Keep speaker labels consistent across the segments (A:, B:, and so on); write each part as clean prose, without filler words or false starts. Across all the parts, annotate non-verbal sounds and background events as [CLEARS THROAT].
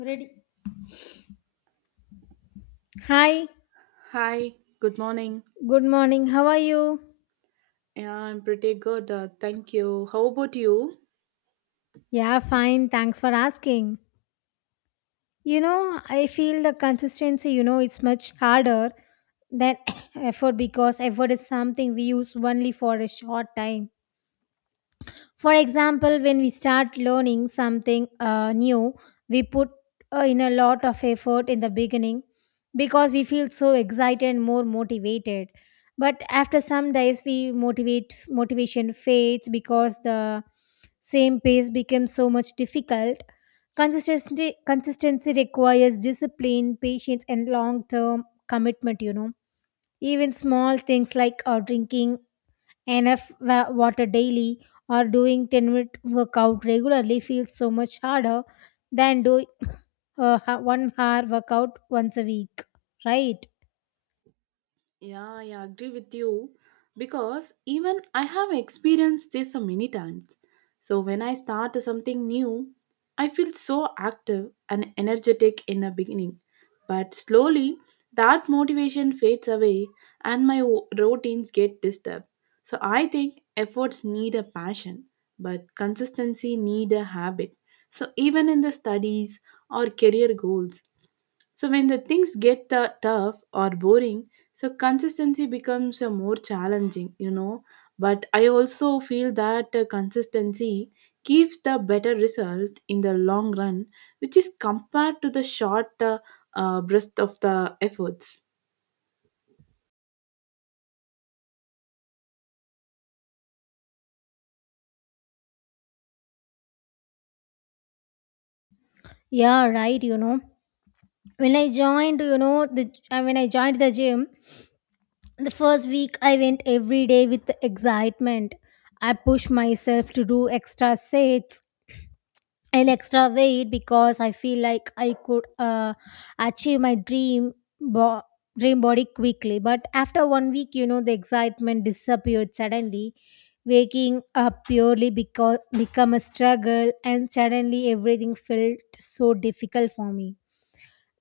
A: Ready? Hi,
B: Hi, good morning.
A: good morning. How are you?
B: Yeah, I'm pretty good. Thank you. How about you?
A: Yeah, fine. Thanks for asking. You know, I feel the consistency, it's much harder than [COUGHS] [CLEARS THROAT] effort because effort is something we use only for a short time. For example, when we start learning something new, we put in a lot of effort in the beginning because we feel so excited and more motivated. But after some days, we motivate motivation fades because the same pace becomes so much difficult. Consistency requires discipline, patience, and long term commitment. You know, even small things like drinking enough water daily or doing 10-minute workout regularly feels so much harder than doing [COUGHS] 1 hour workout once a week, right?
B: Yeah, yeah, I agree with you because even I have experienced this so many times. So when I start something new, I feel so active and energetic in the beginning, but slowly that motivation fades away and my routines get disturbed. So I think efforts need a passion, but consistency need a habit. So even in the studies or career goals, so when the things get tough or boring, so consistency becomes more challenging. But I also feel that consistency gives the better result in the long run, which is compared to the short burst of the efforts.
A: Yeah, right, you know, when I joined, you know the when I joined the gym, the first week I went every day with excitement. I pushed myself to do extra sets an extra weight because I feel like I could achieve my dream bo- dream body quickly. But after one week, you know, the excitement disappeared suddenly. Waking up purely because become a struggle, and suddenly everything felt so difficult for me.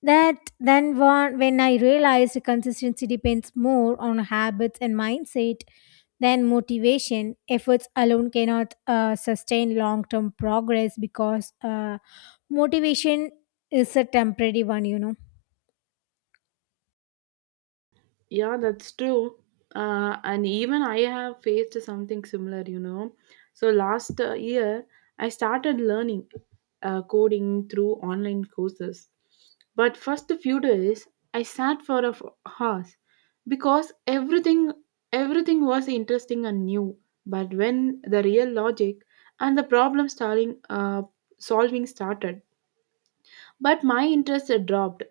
A: That then one when I realized consistency depends more on habits and mindset than motivation. Efforts alone cannot sustain long-term progress because motivation is a temporary one, you know.
B: Yeah, that's true. And even I have faced something similar. So last year, I started learning coding through online courses. But first few days, I sat for a hours because everything was interesting and new. But when the real logic and the problem solving started, but my interest had dropped.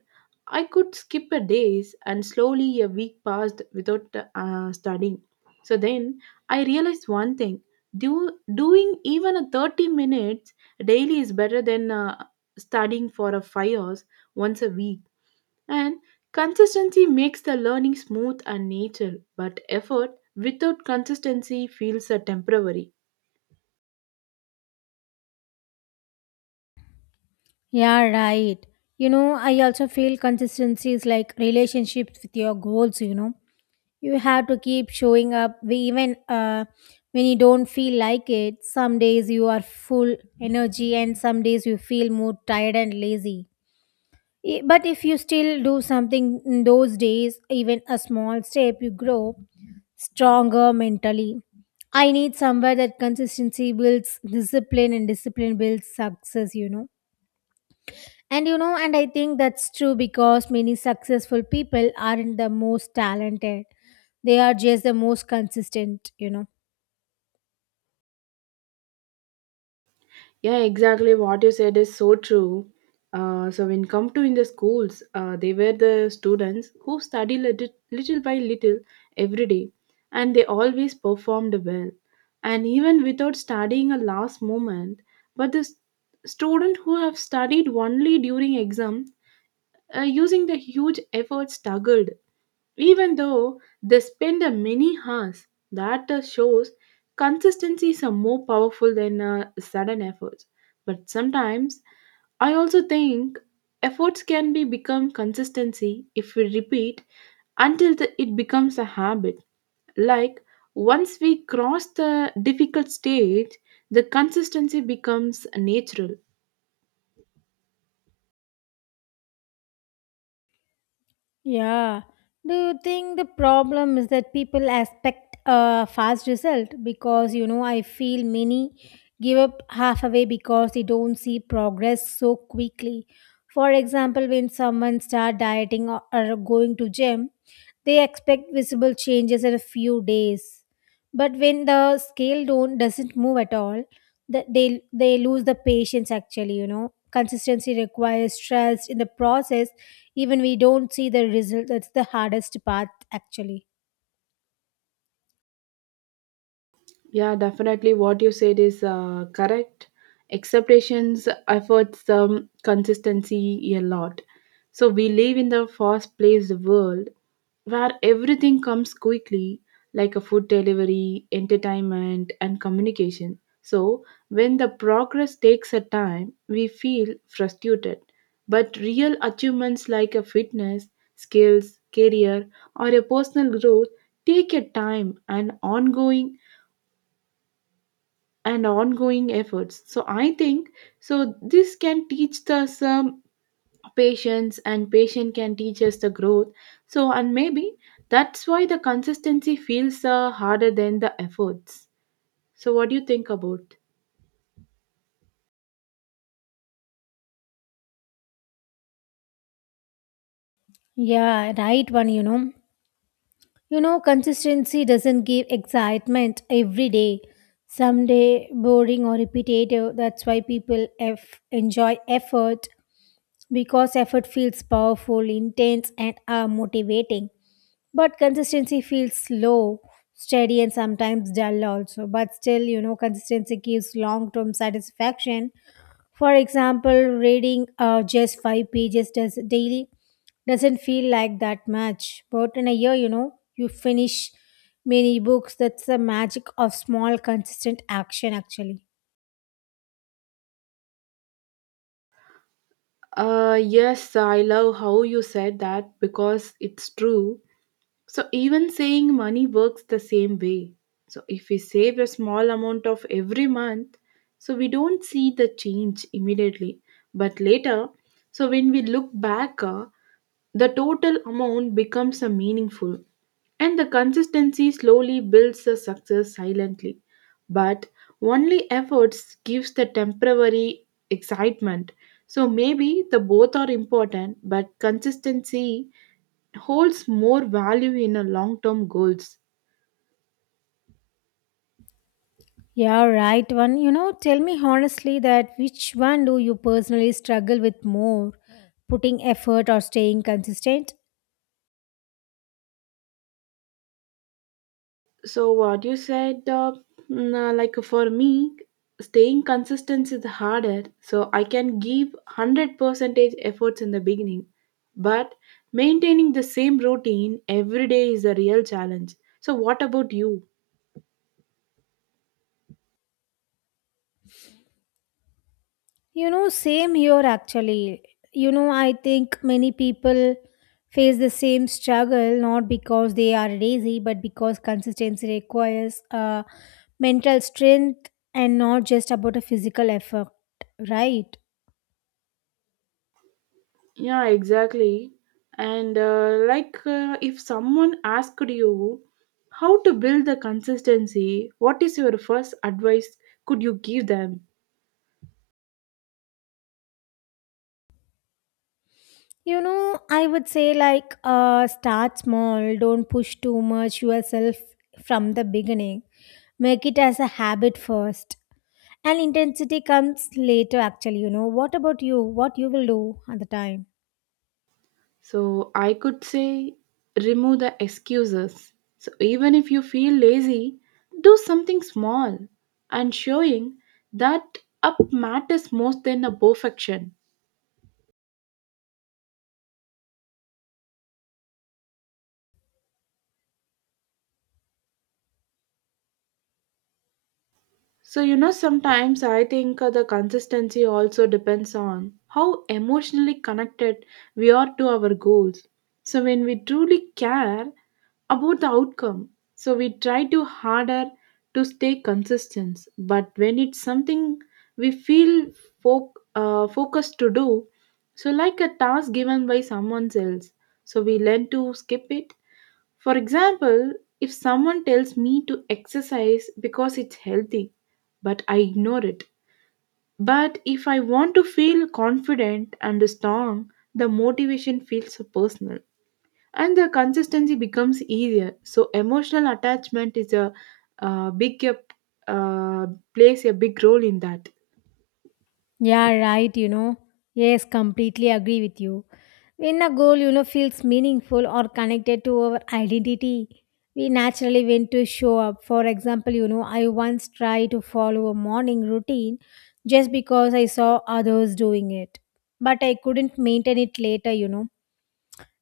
B: I could skip a days and slowly a week passed without studying. So then I realized one thing. Doing even a 30 minutes daily is better than studying for a 5 hours once a week. And consistency makes the learning smooth and natural, but effort without consistency feels temporary.
A: Yeah, right. You know, I also feel consistency is like relationships with your goals. You know, you have to keep showing up we even when you don't feel like it. Some days you are full energy and some days you feel more tired and lazy. But if you still do something in those days, even a small step, you grow stronger mentally. I need somewhere that consistency builds discipline and discipline builds success, you know. And you know, and I think that's true because many successful people aren't the most talented. They are just the most consistent, you know.
B: Yeah, exactly. What you said is so true. So when come to in the schools, they were the students who study little, little by little every day, and they always performed well. And even without studying a last moment, but the student who have studied only during exam, using the huge effort struggled even though they spend a many hours that shows consistency is more powerful than sudden efforts. But sometimes, I also think efforts can be become consistency if we repeat until the, it becomes a habit. Like once we cross the difficult stage, the consistency becomes natural.
A: Yeah. Do you think the problem is that people expect a fast result? Because, you know, I feel many give up half away because they don't see progress so quickly. For example, when someone start dieting or going to gym, they expect visible changes in a few days. But when the scale don't doesn't move at all, that they lose the patience, actually, you know, consistency requires trust in the process even we don't see the result. That's the hardest part, actually.
B: Yeah, definitely. What you said is correct. Expectations, efforts, consistency, a lot. So we live in the fast-paced world where everything comes quickly, like a food delivery, entertainment, and communication. So when the progress takes a time, we feel frustrated. But real achievements like a fitness, skills, career, or a personal growth take a time and ongoing efforts. So I think so this can teach us patience, and patient can teach us the growth. So and maybe that's why the consistency feels harder than the efforts. So what do you think about?
A: Yeah, right one, you know. You know, consistency doesn't give excitement every day, someday boring or repetitive. That's why people f enjoy effort because effort feels powerful, intense, and motivating. But consistency feels slow, steady, and sometimes dull also. But still, you know, consistency gives long term satisfaction. For example, reading just 5 pages does daily doesn't feel like that much. But in a year, you know, you finish many books. That's the magic of small, consistent action, actually.
B: Yes, I love how you said that because it's true. So even saying money works the same way. So if we save a small amount of every month, so we don't see the change immediately, but later, so when we look back, the total amount becomes a meaningful and the consistency slowly builds the success silently. But only efforts gives the temporary excitement. So maybe the both are important, but consistency holds more value in a long-term goals.
A: Yeah, right one. You know, tell me honestly that which one do you personally struggle with more, putting effort or staying consistent?
B: So what you said, like for me, staying consistent is harder. So I can give hundred percentage efforts in the beginning, but maintaining the same routine every day is a real challenge. So what about you?
A: You know, same here actually. You know, I think many people face the same struggle not because they are lazy but because consistency requires mental strength and not just about a physical effort, right?
B: Yeah, exactly. And like, if someone asked you how to build the consistency, what is your first advice could you give them?
A: You know, I would say like start small, don't push too much yourself from the beginning. Make it as a habit first. And intensity comes later, actually, you know. What about you? What you will do at the time?
B: So I could say remove the excuses. So even if you feel lazy, do something small and showing that up matters most than a perfection. So you know sometimes I think the consistency also depends on how emotionally connected we are to our goals. So when we truly care about the outcome. So we try to harder to stay consistent, but when it's something we feel focused to do, so like a task given by someone else, so we learn to skip it. For example, if someone tells me to exercise because it's healthy, but I ignore it. But if I want to feel confident and strong, the motivation feels personal and the consistency becomes easier. So emotional attachment is a big uh, plays a big role in that.
A: Yeah, right, you know. Yes, completely agree with you. When a goal, you know, feels meaningful or connected to our identity, we naturally want to show up. For example, you know, I once tried to follow a morning routine just because I saw others doing it. But I couldn't maintain it later, you know.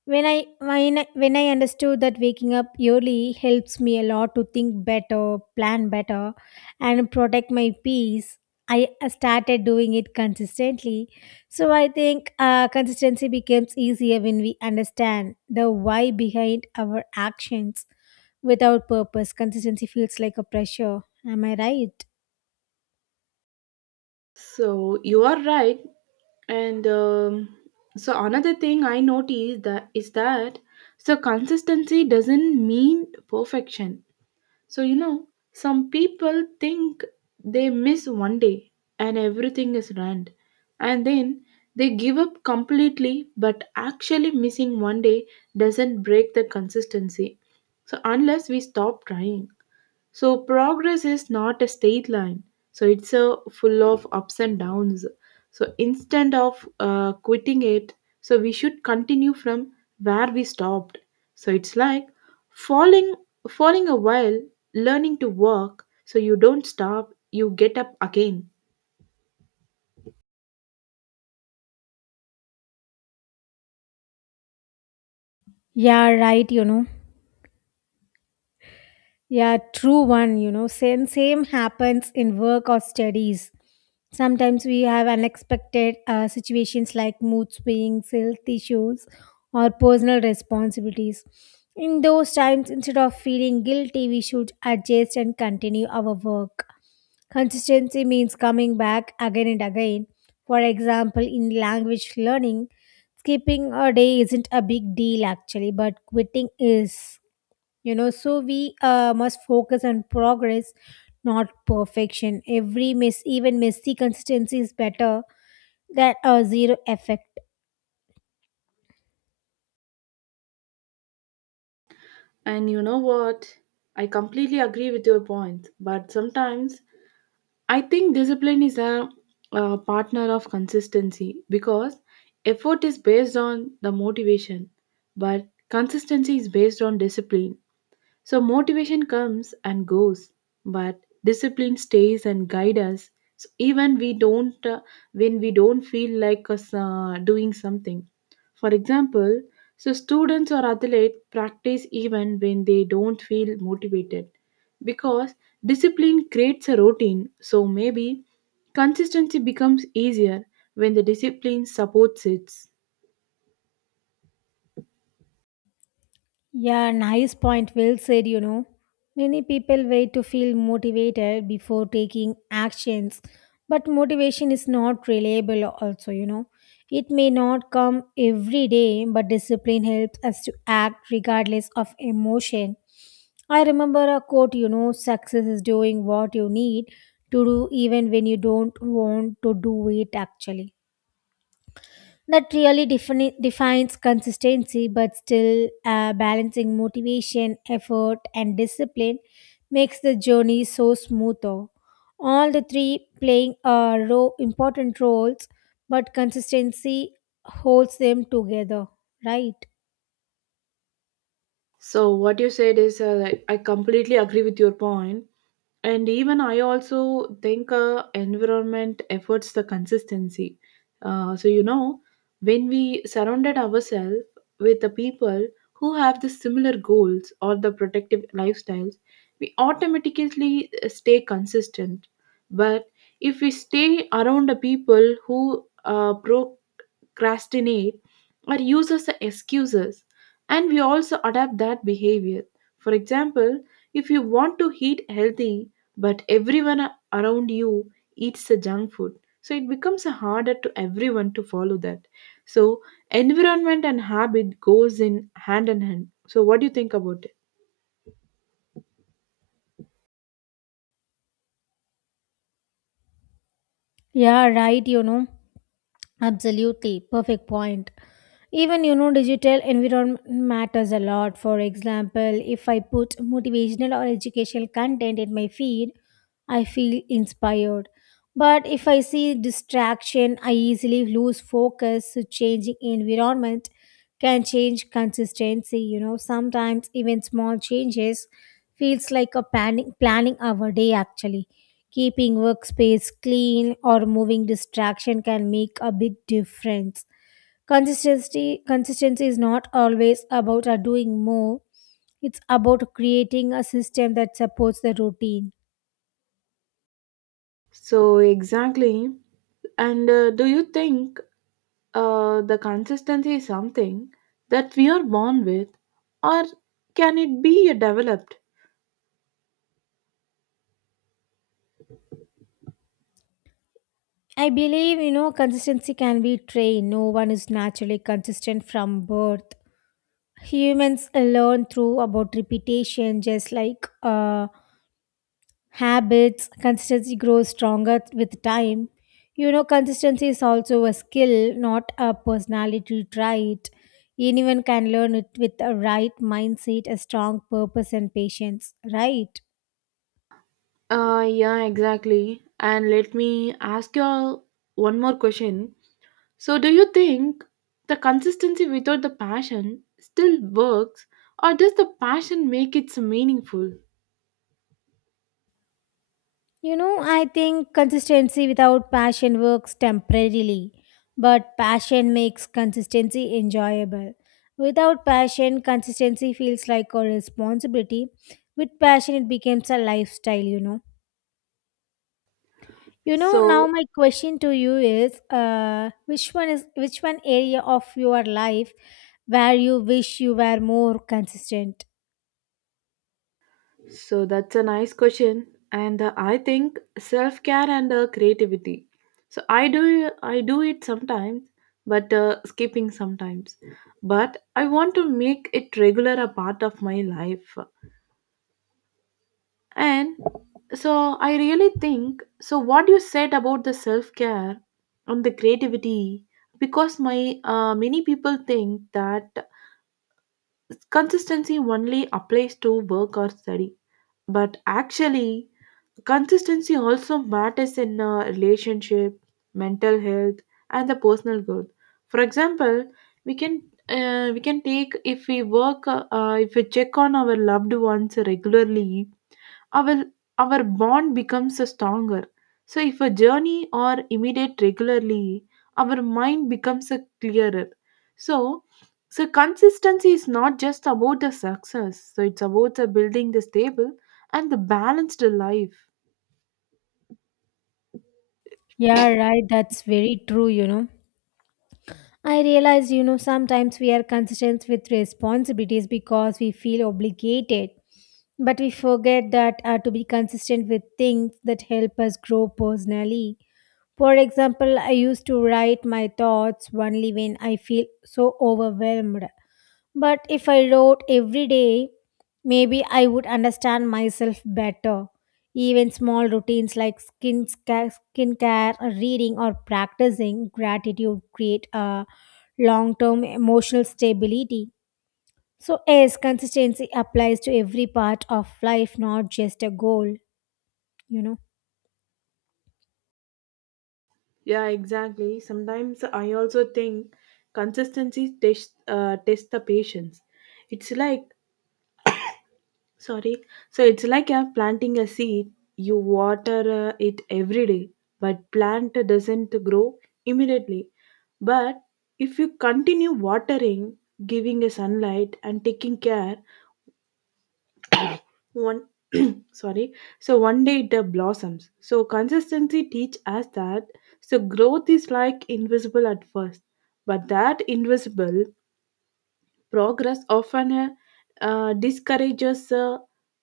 A: When I understood that waking up early helps me a lot to think better, plan better, and protect my peace, I started doing it consistently. So I think consistency becomes easier when we understand the why behind our actions. Without purpose, consistency feels like a pressure. Am I right?
B: So you are right. And so another thing I noticed that is that so consistency doesn't mean perfection. So, you know, some people think they miss one day and everything is ruined, and then they give up completely, but actually, missing one day doesn't break the consistency. So, unless we stop trying. So progress is not a straight line. So it's a full of ups and downs. So instead of quitting it, so we should continue from where we stopped. So it's like falling, falling a while, learning to walk. So you don't stop, you get up again.
A: Yeah, right, you know. Yeah, true one, you know, same happens in work or studies. Sometimes we have unexpected situations like mood swings, health issues, or personal responsibilities. In those times, instead of feeling guilty, we should adjust and continue our work. Consistency means coming back again and again. For example, in language learning, skipping a day isn't a big deal, actually, but quitting is, you know, so we must focus on progress not perfection. Every miss, even messy consistency is better than a zero effect.
B: And you know what? I completely agree with your point, but sometimes I think discipline is a partner of consistency because effort is based on the motivation, but consistency is based on discipline. So motivation comes and goes, but discipline stays and guides us. So even we don't when we don't feel like us doing something. For example, so students or athletes practice even when they don't feel motivated because discipline creates a routine. So maybe consistency becomes easier when the discipline supports it.
A: Yeah, nice point. Well said, you know. Many people wait to feel motivated before taking actions, but motivation is not reliable, also, you know. It may not come every day, but discipline helps us to act regardless of emotion. I remember a quote, you know, success is doing what you need to do even when you don't want to do it, actually. That really defines consistency, but still balancing motivation, effort, and discipline makes the journey so smooth. All the three playing important roles, but consistency holds them together, right?
B: So what you said is, like, I completely agree with your point, and even I also think environment efforts the consistency. So you know, when we surrounded ourselves with the people who have the similar goals or the protective lifestyles, we automatically stay consistent. But if we stay around the people who procrastinate or use as the excuses and we also adapt that behavior. For example, if you want to eat healthy but everyone around you eats the junk food, so it becomes a harder to everyone to follow that. So environment and habit goes in hand in hand. So what do you think about it?
A: Yeah, right, you know. Absolutely, perfect point. Even, you know, digital environment matters a lot. For example, if I put motivational or educational content in my feed, I feel inspired. But if I see distraction, I easily lose focus. So changing environment can change consistency. You know, sometimes even small changes feels like a planning our day, actually. Keeping workspace clean or moving distraction can make a big difference. Consistency is not always about doing more. It's about creating a system that supports the routine.
B: So exactly, and do you think the consistency is something that we are born with, or can it be developed?
A: I believe, you know, consistency can be trained. No one is naturally consistent from birth. Humans learn through about repetition, just like habits. Consistency grows stronger with time, you know. Consistency is also a skill, not a personality trait. Anyone can learn it with a right mindset, a strong purpose and patience, right?
B: Yeah, exactly. And let me ask you all one more question. So, do you think the consistency without the passion still works, or does the passion make it so meaningful?
A: You know, I think consistency without passion works temporarily, but passion makes consistency enjoyable. Without passion, consistency feels like a responsibility. With passion, it becomes a lifestyle, you know. You know, now
B: So,
A: my question to you is, which one is which one area of your life where you wish you were more consistent?
B: so, that's a nice question, and I think self care and creativity. So I do it sometimes, but skipping sometimes. But I want to make it regular a part of my life. And so I really think so what you said about the self-care and the creativity. Because my many people think that consistency only applies to work or study, but actually consistency also matters in a relationship, mental health, and the personal growth. For example, we can we can take if we work if we check on our loved ones regularly, our our bond becomes a stronger. So if a journey or imitate regularly, our mind becomes a clearer. So so consistency is not just about the success, so it's about the building the stable and the balanced life.
A: Yeah, right. That's very true, you know. I realize, you know, sometimes we are consistent with responsibilities because we feel obligated, but we forget that to be consistent with things that help us grow personally. For example, I used to write my thoughts only when I feel so overwhelmed. But if I wrote every day, maybe I would understand myself better. Even small routines like skincare, or reading, or practicing gratitude create a long term emotional stability. So, yes, consistency applies to every part of life, not just a goal, you know.
B: Yeah, exactly. Sometimes I also think consistency test the patience. It's like. Sorry. So it's like planting a seed. You water it every day, but plant doesn't grow immediately. But if you continue watering, giving a sunlight and taking care, one sorry, so one day it blossoms. So consistency teach us that so growth is like invisible at first, but that invisible progress often discourages uh,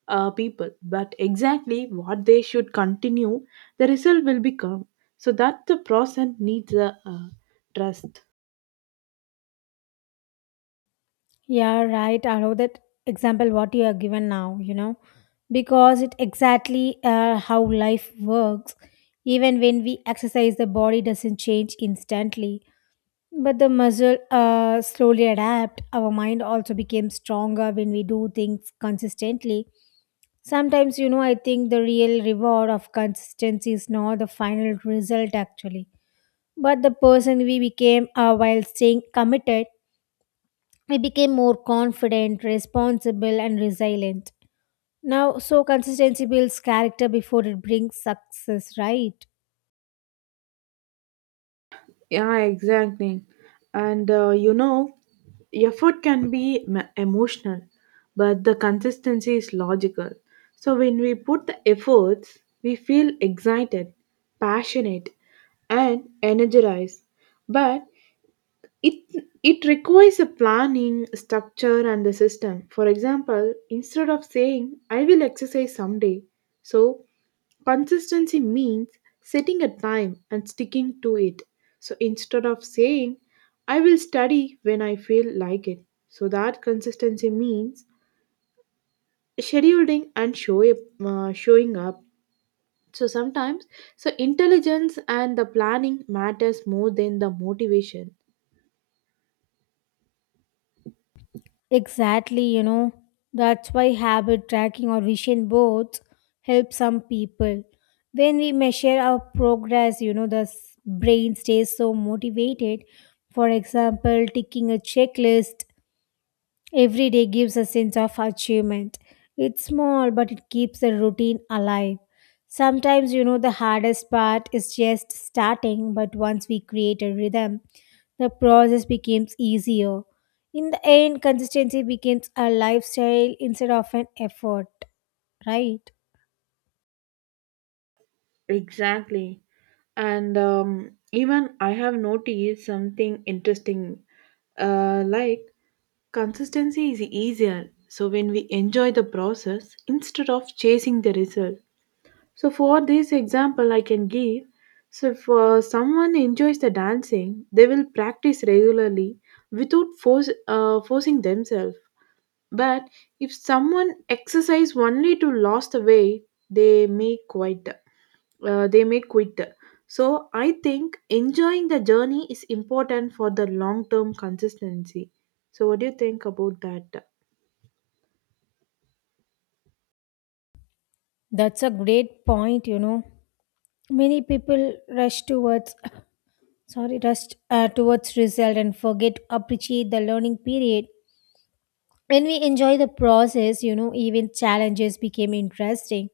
B: uh, people, but exactly what they should continue the result will become. So that the process needs trust.
A: Yeah, right. I love that example what you are given now, you know, because it exactly how life works. Even when we exercise, the body doesn't change instantly, but the muscle slowly adapt. Our mind also became stronger when we do things consistently. Sometimes, you know, I think the real reward of consistency is not the final result, actually, but the person we became while staying committed. I became more confident, responsible, and resilient. Now, so consistency builds character before it brings success, right?
B: Yeah, exactly. And you know effort can be emotional, but the consistency is logical. So when we put the efforts we feel excited, passionate, and energized, but it requires a planning, structure, and a system. For example, instead of saying I will exercise someday, so consistency means setting a time and sticking to it. So instead of saying I will study when I feel like it, so that consistency means scheduling and showing up. So sometimes, so intelligence and the planning matters more than the motivation.
A: Exactly, you know. That's why habit tracking or vision boards help some people. When we measure our progress, you know, brain stays so motivated. For example, ticking a checklist every day gives a sense of achievement. It's small, but it keeps the routine alive. Sometimes, you know, the hardest part is just starting, but once we create a rhythm, the process becomes easier. In the end, consistency becomes a lifestyle instead of an effort, right?
B: Exactly. And even I have noticed something interesting. Like consistency is easier. So when we enjoy the process instead of chasing the result. So for this example, I can give. So if someone enjoys the dancing, they will practice regularly without forcing themselves. But if someone exercise only to lose the weight, they may quit. So I think enjoying the journey is important for the long term consistency. So what do you think about that?
A: That's a great point, you know. Many people rush towards, sorry, rush towards result and forget to appreciate the learning period. When we enjoy the process, you know, even challenges became interesting.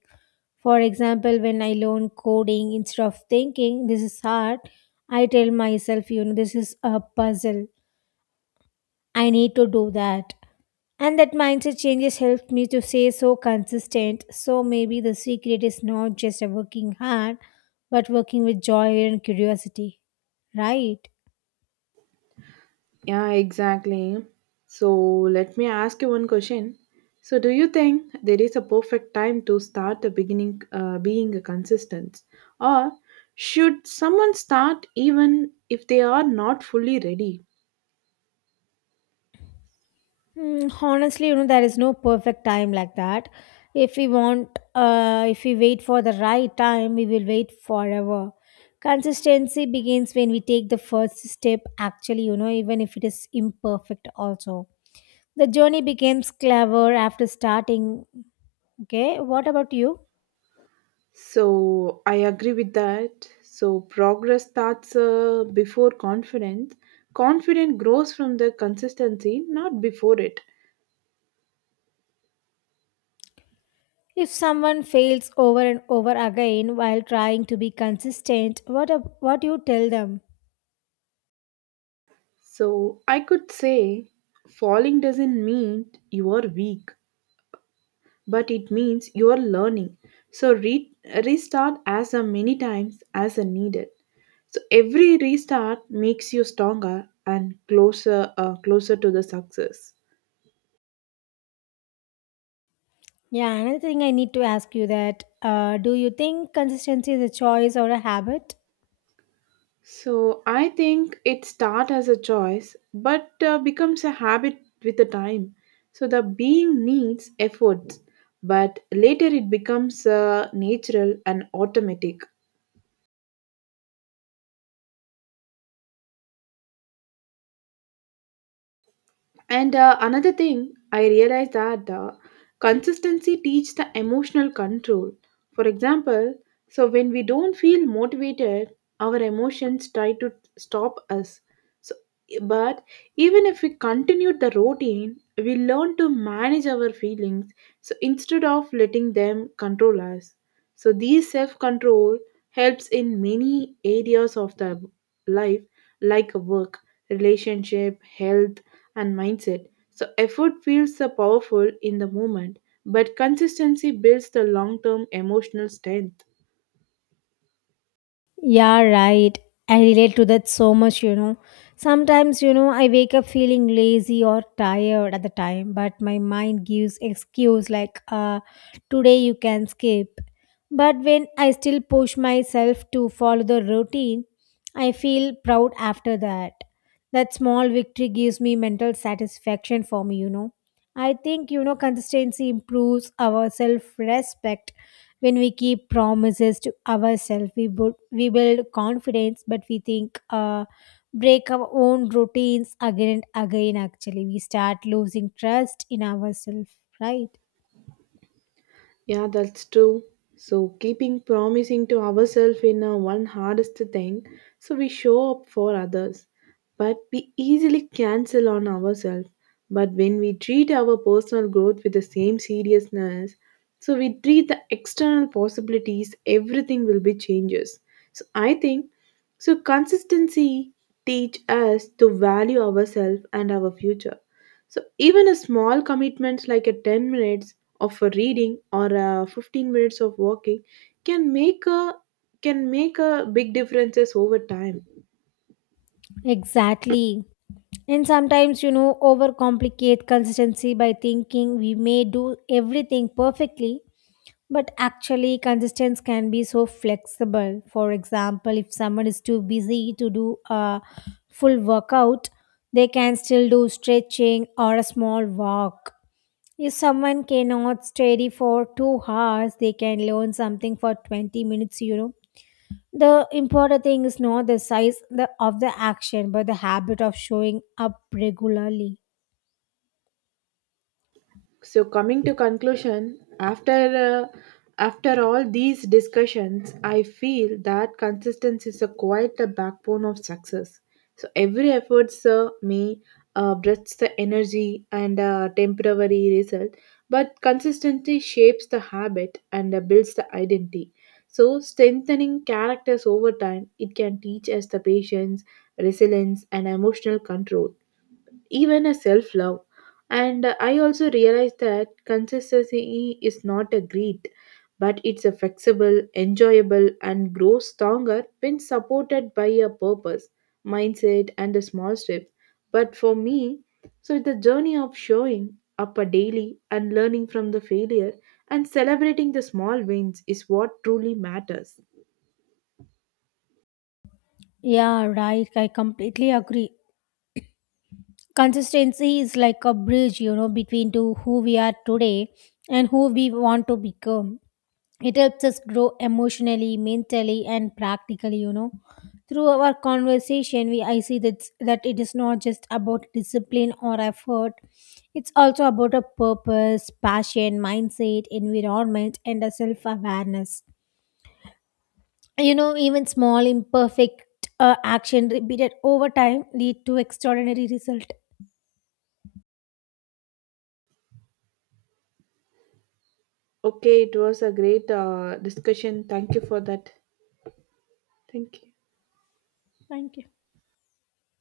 A: For example, when I learn coding, instead of thinking this is hard, I tell myself, you know, this is a puzzle. I need to do that. And that mindset changes helped me to stay so consistent. So maybe the secret is not just a working hard, but working with joy and curiosity, right?
B: Yeah, exactly. So let me ask you one question. So do you think there is a perfect time to start the beginning being a consistent, or should someone start even if they are not fully ready?
A: Honestly, you know, there is no perfect time like that. If we wait for the right time, we will wait forever. Consistency begins when we take the first step, actually, you know, even if it is imperfect, also. The journey becomes clever after starting. Okay, what about you?
B: So I agree with that. So progress starts before confidence. Confidence grows from the consistency, not before it.
A: If someone fails over and over again while trying to be consistent, what do you tell them?
B: So I could say falling doesn't mean you are weak, but it means you are learning. So restart as a many times as a needed. So every restart makes you stronger and closer to the success.
A: Yeah, another thing I need to ask you that do you think consistency is a choice or a habit?
B: So I think it starts as a choice but becomes a habit with the time. So the being needs efforts, but later it becomes natural and automatic. And another thing I realized that consistency teaches the emotional control. For example, so when we don't feel motivated, our emotions try to stop us. So, but even if we continued the routine, we learn to manage our feelings. So instead of letting them control us, so this self-control helps in many areas of the life, like work, relationship, health, and mindset. So effort feels so powerful in the moment, but consistency builds the long-term emotional strength.
A: Yeah, right. I relate to that so much, you know. Sometimes, you know, I wake up feeling lazy or tired at the time, but my mind gives excuse like today you can skip. But when I still push myself to follow the routine, I feel proud after that. That small victory gives me mental satisfaction for me, you know. I think, you know, consistency improves our self respect. When we keep promises to ourselves, we build confidence, but we think, break our own routines again and again. Actually, we start losing trust in ourselves, right?
B: Yeah, that's true. So, keeping promising to ourselves in our one hardest thing, so we show up for others. But we easily cancel on ourselves. But when we treat our personal growth with the same seriousness, so we treat the external possibilities, everything will be changes. So, I think so. Consistency teach us to value ourselves and our future. So even a small commitment like a 10 minutes of a reading or a 15 minutes of walking can make a can make a big differences over time.
A: Exactly. And sometimes, you know, overcomplicate consistency by thinking we may do everything perfectly. But actually, consistency can be so flexible. For example, if someone is too busy to do a full workout, they can still do stretching or a small walk. If someone cannot study for 2 hours, they can learn something for 20 minutes, you know. The important thing is not the size of the action, but the habit of showing up regularly.
B: So coming to conclusion after all these discussions I feel that consistency is a quite the backbone of success. So every effort sir may breathes the energy and temporary result, but consistency shapes the habit and builds the identity, so strengthening characters over time. It can teach us the patience, resilience, and emotional control, even a self love. And I also realized that consistency is not a greed, but it's a flexible, enjoyable, and grows stronger when supported by a purpose, mindset, and a small step. But for me, so it's the journey of showing up a daily and learning from the failure and celebrating the small wins is what truly matters.
A: Yeah, right. I completely agree. Consistency is like a bridge, you know, between to who we are today and who we want to become. It helps us grow emotionally, mentally, and practically, you know. Through our conversation, we I see that it is not just about discipline or effort. It's also about a purpose, passion, mindset, environment, and a self-awareness. You know, even small imperfect action repeated over time lead to extraordinary result.
B: Okay, it was a great discussion. Thank you for that. Thank you.
A: Thank you.